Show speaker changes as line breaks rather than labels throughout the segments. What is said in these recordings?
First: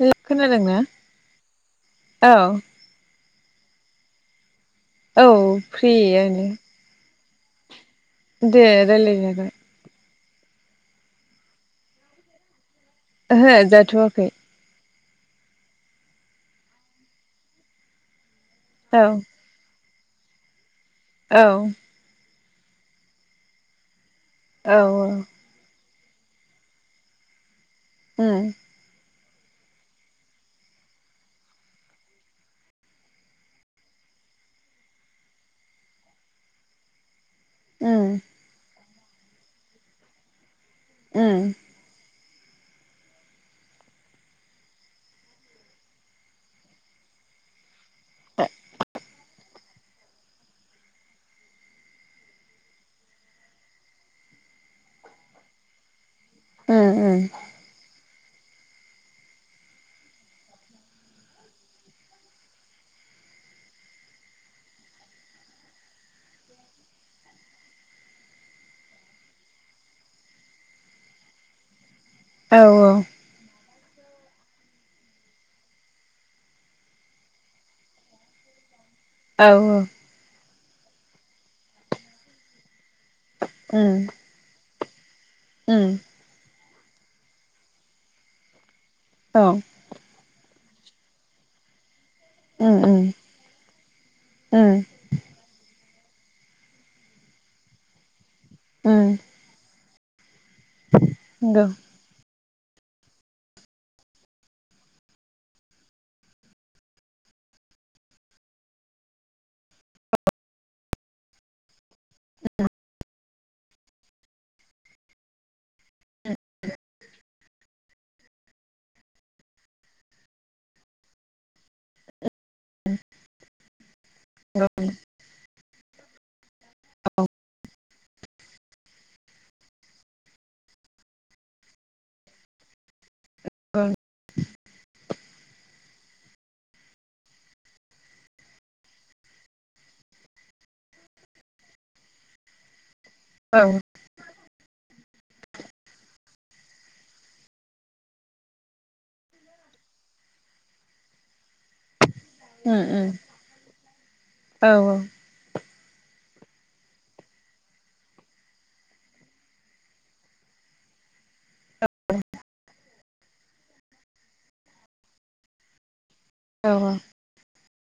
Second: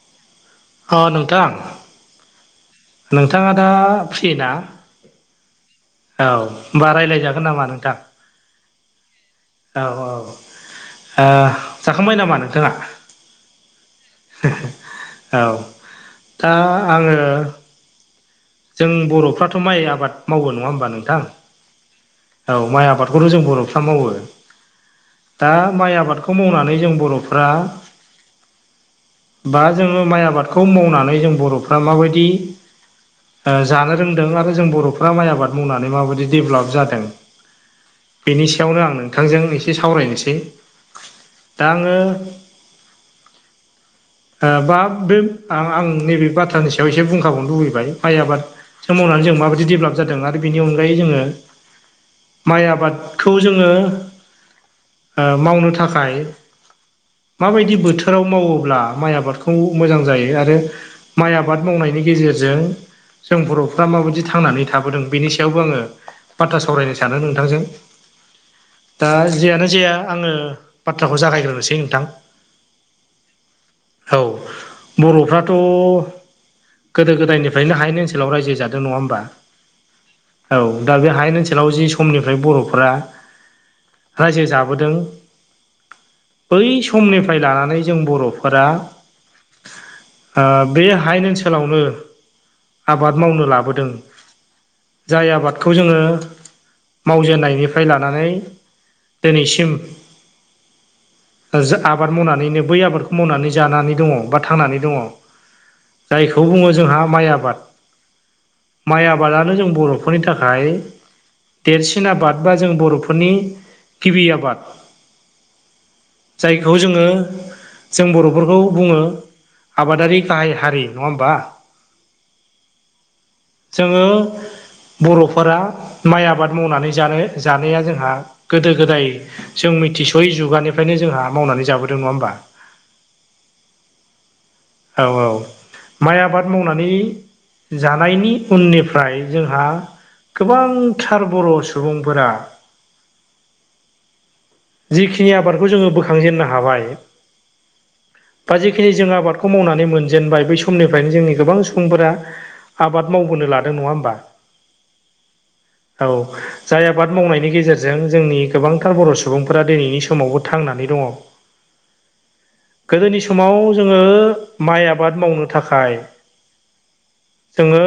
हेल' खोनादोंना
अ नोंथां
औ
नोंथाङा दा फ्रि ना
औ फ्रिआनो।
होनबा रायजायजागोन नामा नोंथां
देे रायलाय जागोन
औ औ जाखांबाय नामा नोंथाङा।
ओह जाथ'वाखै
औ दा आङो जों
औ
बर'फ्राथ' माइ आबाद मावगो नङा होमबा नोंथां?
औ
औ माइ आबादखौथ' जों बर'फ्रा मावो
औ औ
दा माइ आबादखौ मावनानै जों बर'फ्रा
ह [unintelligible]
बा जोङो माइ आबादखौ मावनानै जों बर'फ्रा माबायदि जानो रोंदों आरो जों बर'फ्रा माइ आबाद मावनानै माबायदि डेभलप जादों।
उम
बेनि सायावनो आं नोंथांजों एसे सावरायनोसै
उम
दा आङो बा बे आं नैबे बाथ्रानि सायाव एसे बुंखाबावनो लुबैबाय माइ आबादखौ मावनानै जों माबायदि डेभेलप जादों आरो बेनि अनगायै जोङो माइ आबादखौ जोङो मावनो थाखाय
ओ ओ
माबायदि बोथोराव मावोब्ला माइ आबादखौ मोजां जायो आरो माइ आबाद मावनायनि गेजेरजों जों बर'फ्रा माबायदि थांनानै थाबोदों बेनि सायावबो आङो बाथ्रा सावरायनो सानो नोंथांजों दा जेयानो जाया आङो बाथ्राखौ जागायग्रोनोसै नोंथां
औ औ
औ बर'फ्राथ' गोदो गोदायनिफ्रायनो हाय बे ओनसावायजो रायजो जादों नङा होनबा
औ औ
औ दा बे हायेन ओनसोलाव जि समनिफ्राय बर'फोरा
ओ
रायजोे जाबोदों
उम
बै समनिफ्राय लानानै जों बर'फोरा
औ
आ हाइेन ओनसोलावनो
उम उम
आबाद मावनो लाबोदों।
उम
जाय आबादखौ जोङो मावजेननायनिफ्राय लानानै
ओ
दिनसिम
नंगौ
[unintelligible] आबाद मावनानैनो बै आबादखौ मावनानै जानानै दङ बा थांनानै दङ। जायखौ बुङो जोंहा माइ आबाद माइ आबादानो जों बर'फोरनि थाखाय देरसिन आबाद बा जों बर'फोरनि गिबि आबाद। जायखौ जोङो जों बर'फोरखौ बुङो आबादारि गाहाय हारि नङा होमबा? जोङो
नंगौ
बर'फोरा माइ आबाद मावनानै जानो जानाया जोंहा गोदो- गोदाय जों मिथिस'यै जुगानिफ्रायनो जोंहा मावनानै जाबोदों नङा होमबा
ओं
औ औ माइ आबाद मावनानै जानायनि उननिफ्राय जोंहा गोबांथार बर' सुबुंफोरा
औ
जिखिनि आबादखौ जोङो बोखांजेननो हाबाय दा जिखिनि जों आबादखौ मावनानै मोनजेनबाय बै समनिफ्रायनो जोंनि गोबां सुबुंफोरा
उम उम
आबाद मावबोनो लादों नङा होमबा
औ
औ। जाय आबाद मावनायनि गेजेरजों जोंनि गोबांथार बर' सुबुंफोरा दिनैनि समावबो थांनानै दङ। गोदोनि समाव जोङो माइ आबाद मावनो थाखाय।
औ औ।
जोङो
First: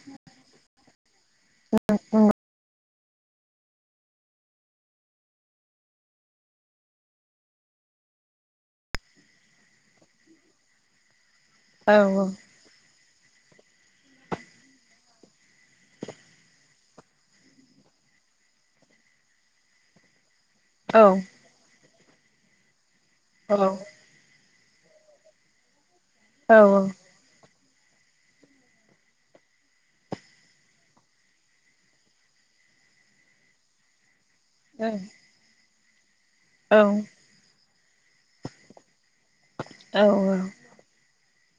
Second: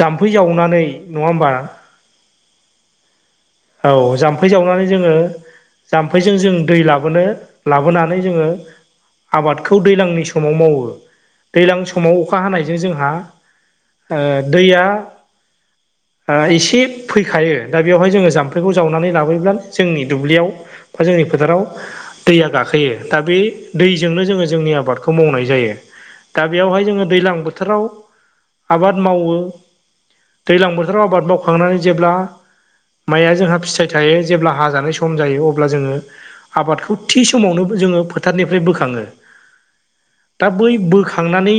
जाम्फै जावनानै नङा होमबा
[unintelligible]
औ जाम्फै जावनानै जोङो जाम्फैजों जों दै लाबोनो लाबोनानै जोङो आबादखौ दैज्लांनि समाव मावो दैज्लां
औ औ
समाव अखा हानायजों जोंहा दैया एसे फैखायो दा बेवहाय जोङो जाम ओंख्रिखौ जावनानै लाबोब्लानो जोंनि दुब्लियाव
औ
बा जोंनि फोथाराव दैया गाखोयो दा बे
औ
दैजोंनो जोङो जोंनि आबादखौ मावनाय जायो दा बेयावहाय जोङो दैलां बोथोर बोथोराव आबाद मावो दैज्लां बोथोराव आबाद मावखांनानै जेब्ला माइया जोंहा फिथाइ थायो जेब्ला हाजानाय सम जायो अब्ला जोङो आबादखौ थि समावनो जोङो फोथारनिफ्राय बोखाङो दा बै बो थांनानै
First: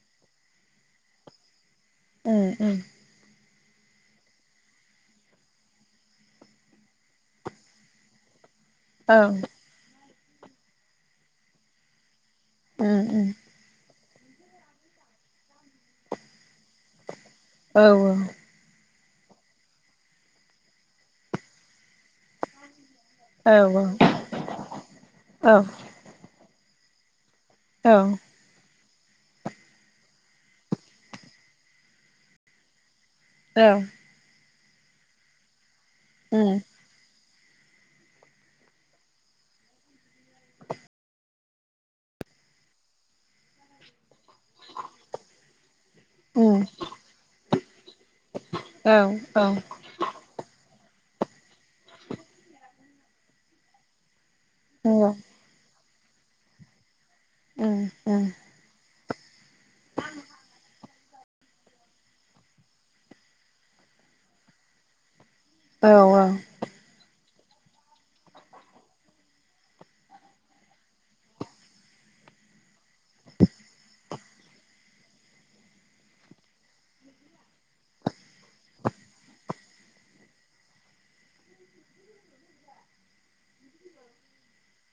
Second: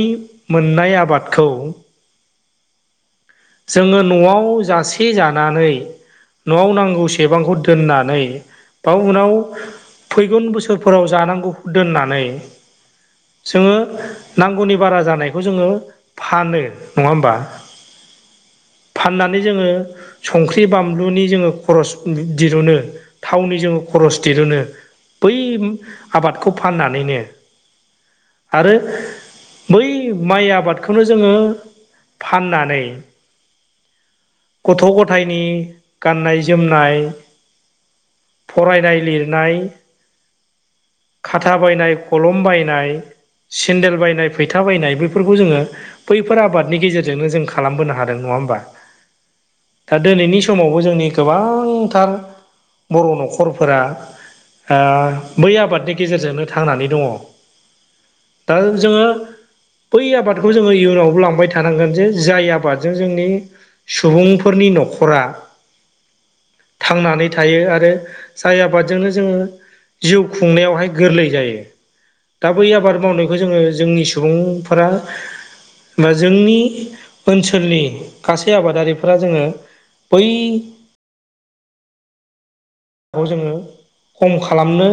मोननाय आबादखौ
उम ओ।
जोङो न'आव जासे जानानै न'आव नांगौ सेबांखौ दोननानै बा
औ
उनाव फैगोन बोसोरफोराव जानांगौ दोननानै
उम उम।
जोङो नांगौनि बारा जानायखौ जोङो फानो नङा होमबा?
औ औ।
फाननानै जोङो संख्रि बानलुनि जोङो खरस दिरुनो
औ
थावनि जोङो खरस दिरुनो बै
औ
आबादखौ फाननानैनो
औ।
आरो बै माइ आबादखौनो जोङो फाननानै
औ।
गथ' गथायाइनि गाननाय जोमनाय फरायनाय लिरनाय खाथा बायनाय खलम बायनाय सेन्देल बायनाय फैथा बायनाय बेफोरखौ जोङो बैफोर आबादनि गेजेरजोंनो जों खालामबोनो हादों [unintelligible] दा दिनै नि समावबो जोंनि गोबांथार बर' न'खरफोरा ओ बै आबादनि गेजेरजोंनो थांनानै दङ दा जोङो बै आबादखौ जोङो इयुनावबो लांबाय थानांगोन जे जाय आबादजों जोंनि सुबुंफोरनि न'खरा
औ औ।
थांनानै थायो आरो जाय आबादजोंनो जोङो जिउ खुंनायावहाय गोरलै जायो। दा बै आबाद मावनायखौ जोङो जोंनि सुबुंफोरा बा जोंनि ओनसोलनि गासै आबादारिफोरा जोङो बै। खौ जोङो खम खालामनो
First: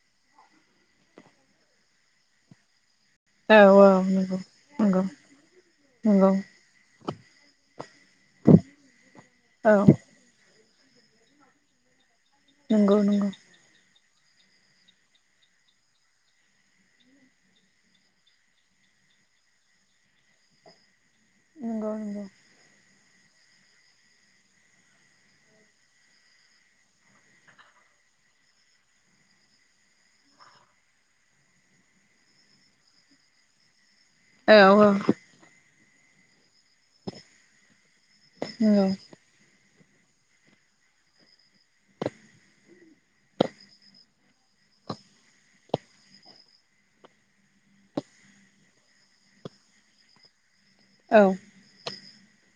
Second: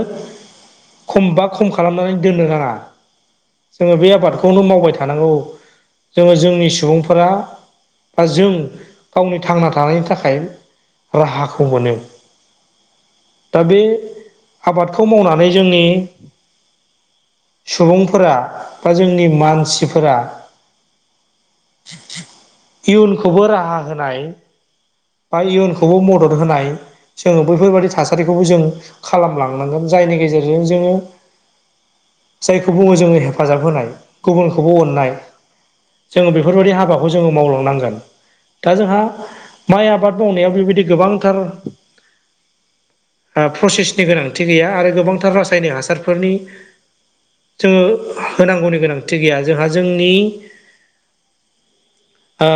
खमबा खम खालामनानै दोननो नाङा जोङो बे आबादखौनो मावबाय थानांगौ जोङो जोंनि सुबुंफोरा बा जों गावनि थांना थानायनि थाखाय राहाखौ मोनो
नंगौ नंगौ।
दा बे आबादखौ मावनानै जोंनि सुबुंफोरा बा जोंनि मानसिफोरा
नंगौ
[inaudible] इयुनखौबो राहा होनाय बा इयुनखौबो मदद होनाय जोङो बैफोरबादि थासारिखौबो जों खालामलांनांगोन जायनि गेजेरजों जोङो जायखौ बुङो जोङो हेफाजाब होनाय गुबुनखौबो अननाय जोङो बेफोरबायदि हाबाखौ जोङो मावलांनांगोन दा जोंहा माइ आबाद मावनायाव बेबायदि गोबांथार आ फ्रसेसनि गोनांथि गैया आरो गोबांथार रासायनिक हासारफोरनि जोङो होनांगौनि गोनांथि गैया जोंहा जोंनि
औ।
ओ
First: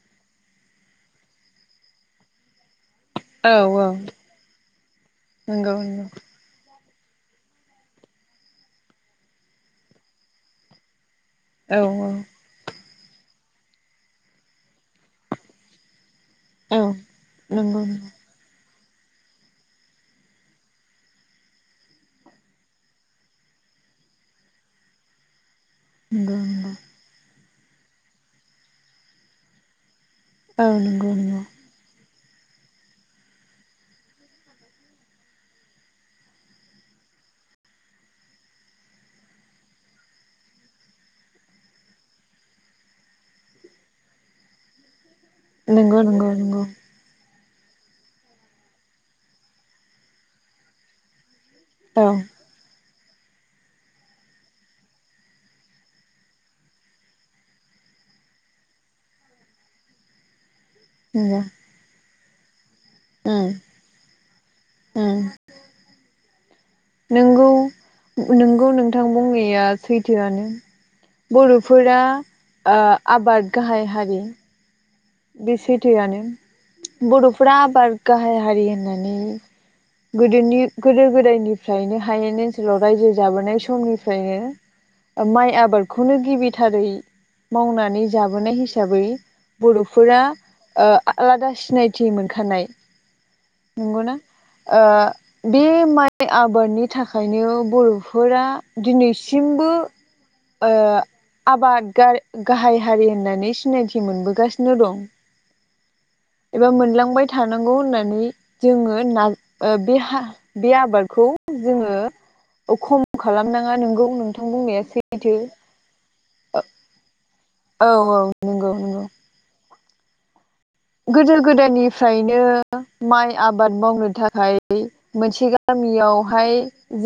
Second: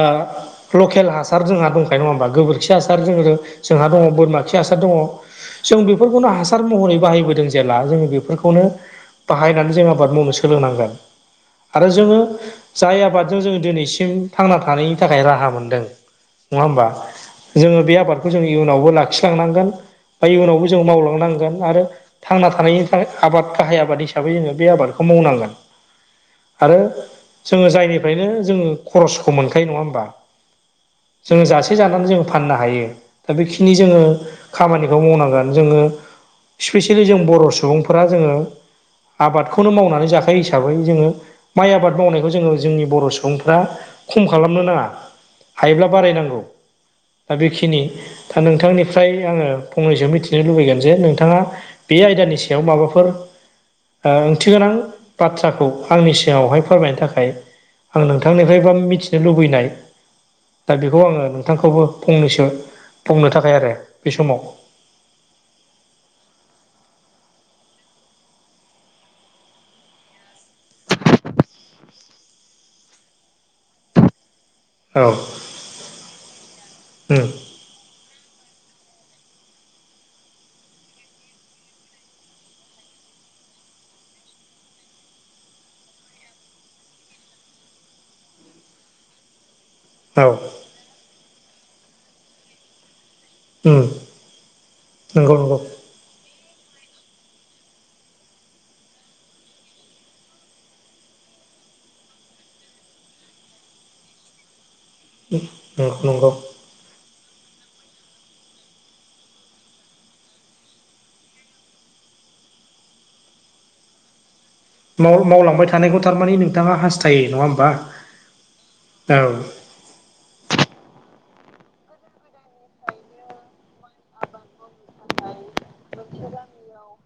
लखेल हासार जोंहा दंखायो नङा होमबा गोबोर खि हासार जों रो जोंहा दङ बोरमा खि हासार दङ जों फोरखौनो हासा हासार महरै बाहायबोदों जेला जोङो बेफोरखौनो बाहायनानै जों आबाद मावनो सोलोंनांगोन। आरो जोङो जाय आबादजों जोङो दिनैसिम थांना थानायनि थाखाय राहा मोनदों नङा होमबा जोङो बे आबादखौ जों इयुनावबो लाखिलांनांगोन। बाय इयनावबो जों मावलांनांगोन आरो थांना थानायनि थाखाय आबाद गाहाय आबाद हिसाबै जोङो बे आबादखौ मावनांगोन।
नोंगौ।
आरो जोङो जायनिफ्रायनो जोङो खरसखौ मोनखायो नङा होमबा?
औ नोंगौ नोंगौ।
[unintelligible] जानानै जों फाननो हायो दा बेखिनि जोङो खामानिखौ मावनांगोन जोङो स्पेसियेलि जों बर' सुबुंफोरा जोङो आबादखौनो मावनानै जाखायो हिसाबै जोङो माइ आबाद मावनायखौ जोङो जोंनि बर' सुबुंफ्रा खम खालामनो नाङा। हायोब्ला बारायनांगौ।
नंगौ
दा बेखिनि दा नोंथांनिफ्राय आङो फंनैसो मिथिनो लुबैगोन जे नोंथाङा बे
औ
आयदानि सायाव माबाफोर ओ ओंथि गोनां बाथ्राखौ आंनि सिगाङावहाय फोरमायनो थाखाय आं नोंथांनिफ्रायबा मिथिनो लुबैनाय दा बेखौ आङो नोंथांखौबो फंनैसो बुंनो थाखाय आरो बे समाव।
औ नंगौ नोंगौ नोंगौ नोंथां बुंनाया सैथोआनो। बर'फोरा ओ आबाद गाहाय हारि।
औ।
बे सैथोआनो
उम
बर'फोरा आबाद गाहाय हारि होननानै गोदोनि गोदो गोदायनिफ्रायनो हायेन ओनसोलाव रायजो जाबोनाय समनिफ्रायनो माइ आबादखौनो गिबिथारै मावनानै जाबोनाय हिसाबै बर'फ फोरा
औ
ओ आलादा सिनायथि मोनखानाय।
उम
नोंगौ ना ओ
नंगौ नंगौ
बे माइ बे आबादनि थाखायनो बर'फोरा दिनैसिमबो ओ आबाद गार गाहाय हारि होननानै सिनायथि मोनबोगास नो गौ।
[unintelligible] नोंगौ।
एबा मोनलांबाय थानांगौ होननानै जोङो ना ओ बे हा बे आबादखौ जोङो औ खम खालामनाङा नोंगौ नोंथां बुंनाया
माव
सैथो
मावलांबाय थानायखौ थारमाने नोंथाङा हास्थायो नङा होमबा
औ औ नंगौ नंगौ
औ।
गोदो गोदायनिफ्रायनो माइ आबाद मावनो थाखाय मोनसे गामियावहाय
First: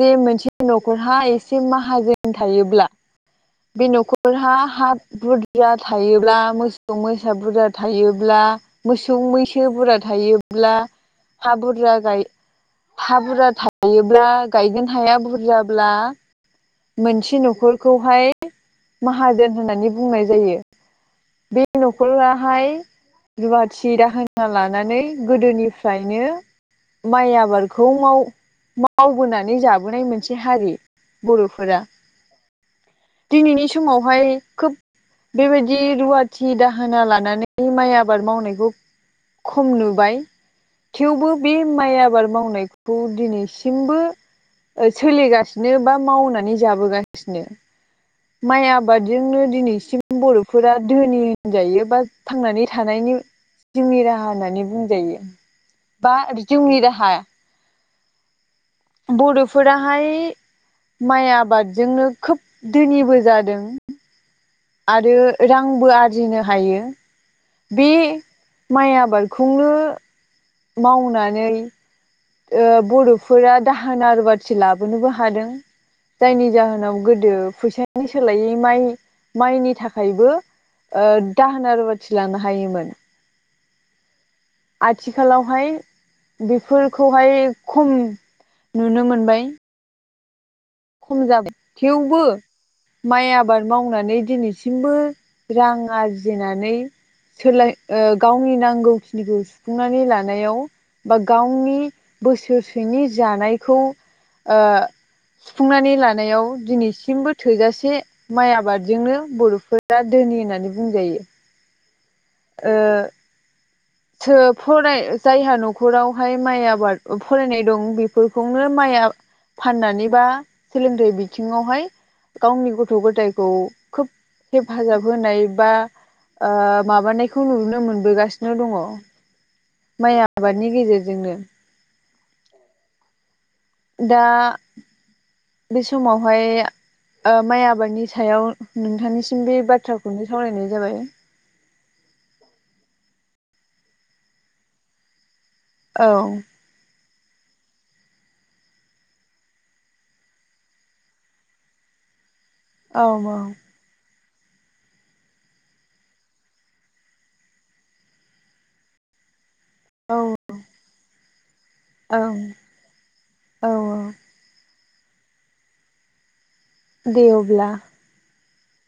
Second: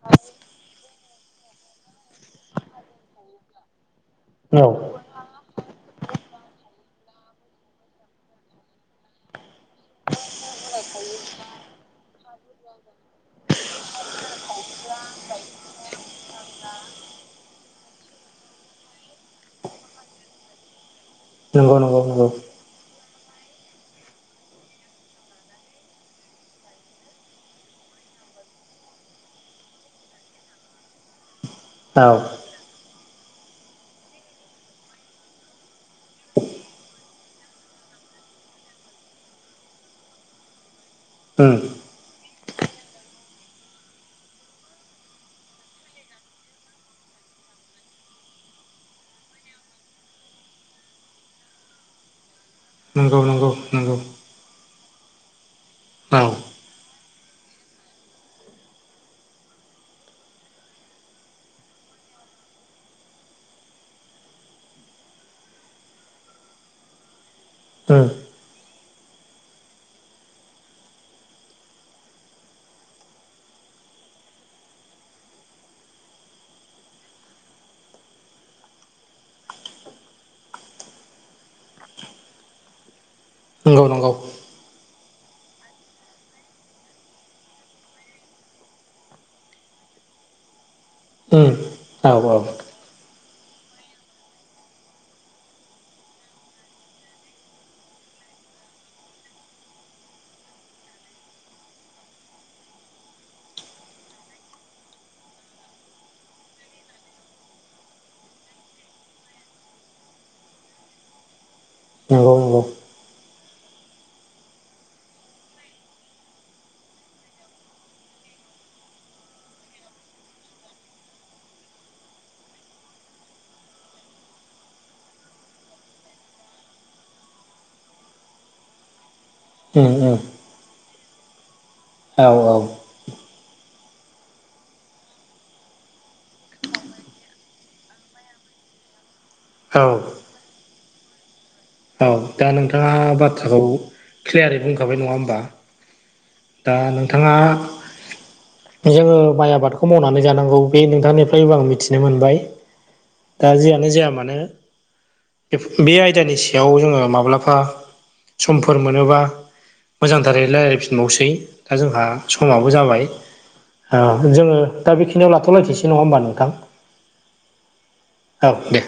जे मोनसे न'खरहा एसे माहाजोन थायोब्ला बे न'खरहा
औ
हा बुरजा थायोब्ला मोसौ मैसा बुरजा थायोब्ला मोसौ मैसो बुरजा थायोब्ला हा बुरजा गाय हा बुरजा थायोब्ला गायगोन हाया बुरजाब्ला मोनसे न'खरखौहाय माहाजोन होननानै बुंनाय जायो बे
नंगौ नंगौ नंगौ
न'खराहाय रुवाथि दाहोना लानानै गोदोनिफ्रायनो माइ आबादखौ माव मावबोनानै जाबोनाय मोनसे हारि बर'फोरा
औ
दिनैनि समावहाय खोब बेबायदि रुवाथि दाहोना लानानै माइ आबाद मावनायखौ खम नुबाय थेवबो बे
उम
माइ आबाद मावनायखौ बे खौ दिनैसिमबो सोलिगासिनो बा मावनानै जाबोगासिनो माइ आबादजोंनो दिनैसिम बर'फोरा धोनि होनजायो बा थांनानै थानायनि
नंगौ नंगौ नंगौ
जिउनि राहा होननानै बुंजायो बा
औ
जिउनि राहा बर'फोराहाय माइ आबादजोंनो खोब धोनिबो जादों आरो रांबो आरजिनो हायो बे
उम
माइ आबादखौनो मावनानै ओ बर'फोरा दाहोना रुवाथि लाबोनोबो हादों। जायनि जाहोनाव गोदो फैसानि सोलायै माइ माइनि थाखायबो दाहोन रुवाथि लानो हायोमोन।
नंगौ नंगौ
आथिखालावहाय बेफोरखौहाय खम नुनो मोनबाय। खम
उम
जाबाय
औ
थेवबो।
औ
माइ आबाद मावनानै दिनैसिमबो रां आरजिनानै सोलाय ओ गावनि नांगौखिनिखौ सुफुंनानै लानायाव बा गावनि बोसोरसेनि जानायखौ ओ सुफुंनानै लानायाव दिनैसिमबो थोजासे माइ आबादजोंनो बर'फोरा धोनि होननानै बुंजायो।
नंगौ नंगौ।
ओ सो फराय जायहा न'खरावहाय माइ आबाद फरायनाय दं बेफोरखौनो माइ फाननानै बा सोलोंथाइ बिथिङावहाय गावनि गथ' गथायखौ खोब हेफाजाब होनाय बा ओ माबानायखौ नुनो मोनबोगासिनो दङ।
उम उम
माइ आबादनि गेजेरजोंनो
औ औ
दा बे समावहाय ओ माइ आबादनि सायाव नोंथांनि सिम बे
औ
बाथ्राखौनो सावरायनाय जाबाय।
औ दा नोंथाङा बाथ्राखौ क्लियारै बुंखाबाय नङा होमबा
औ
दा नोंथाङा जोङो माइ आबादखौ मावनानै जानांगौ बे नोंथांनिफ्रायबो आं मिथिनो मोनबाय दा जियानो जाया मानो बे आयदानि सायाव जोङो माब्लाबा समफोर मोनोबा
औ
मोजांथारै रायलायफिनबावसै दा जोंहा
औ
समाबो जाबाय औ जोङो दा बेखिनियाव लाथ'लखिसै नङा होमबा नोंथां
दे अब्ला
औ दे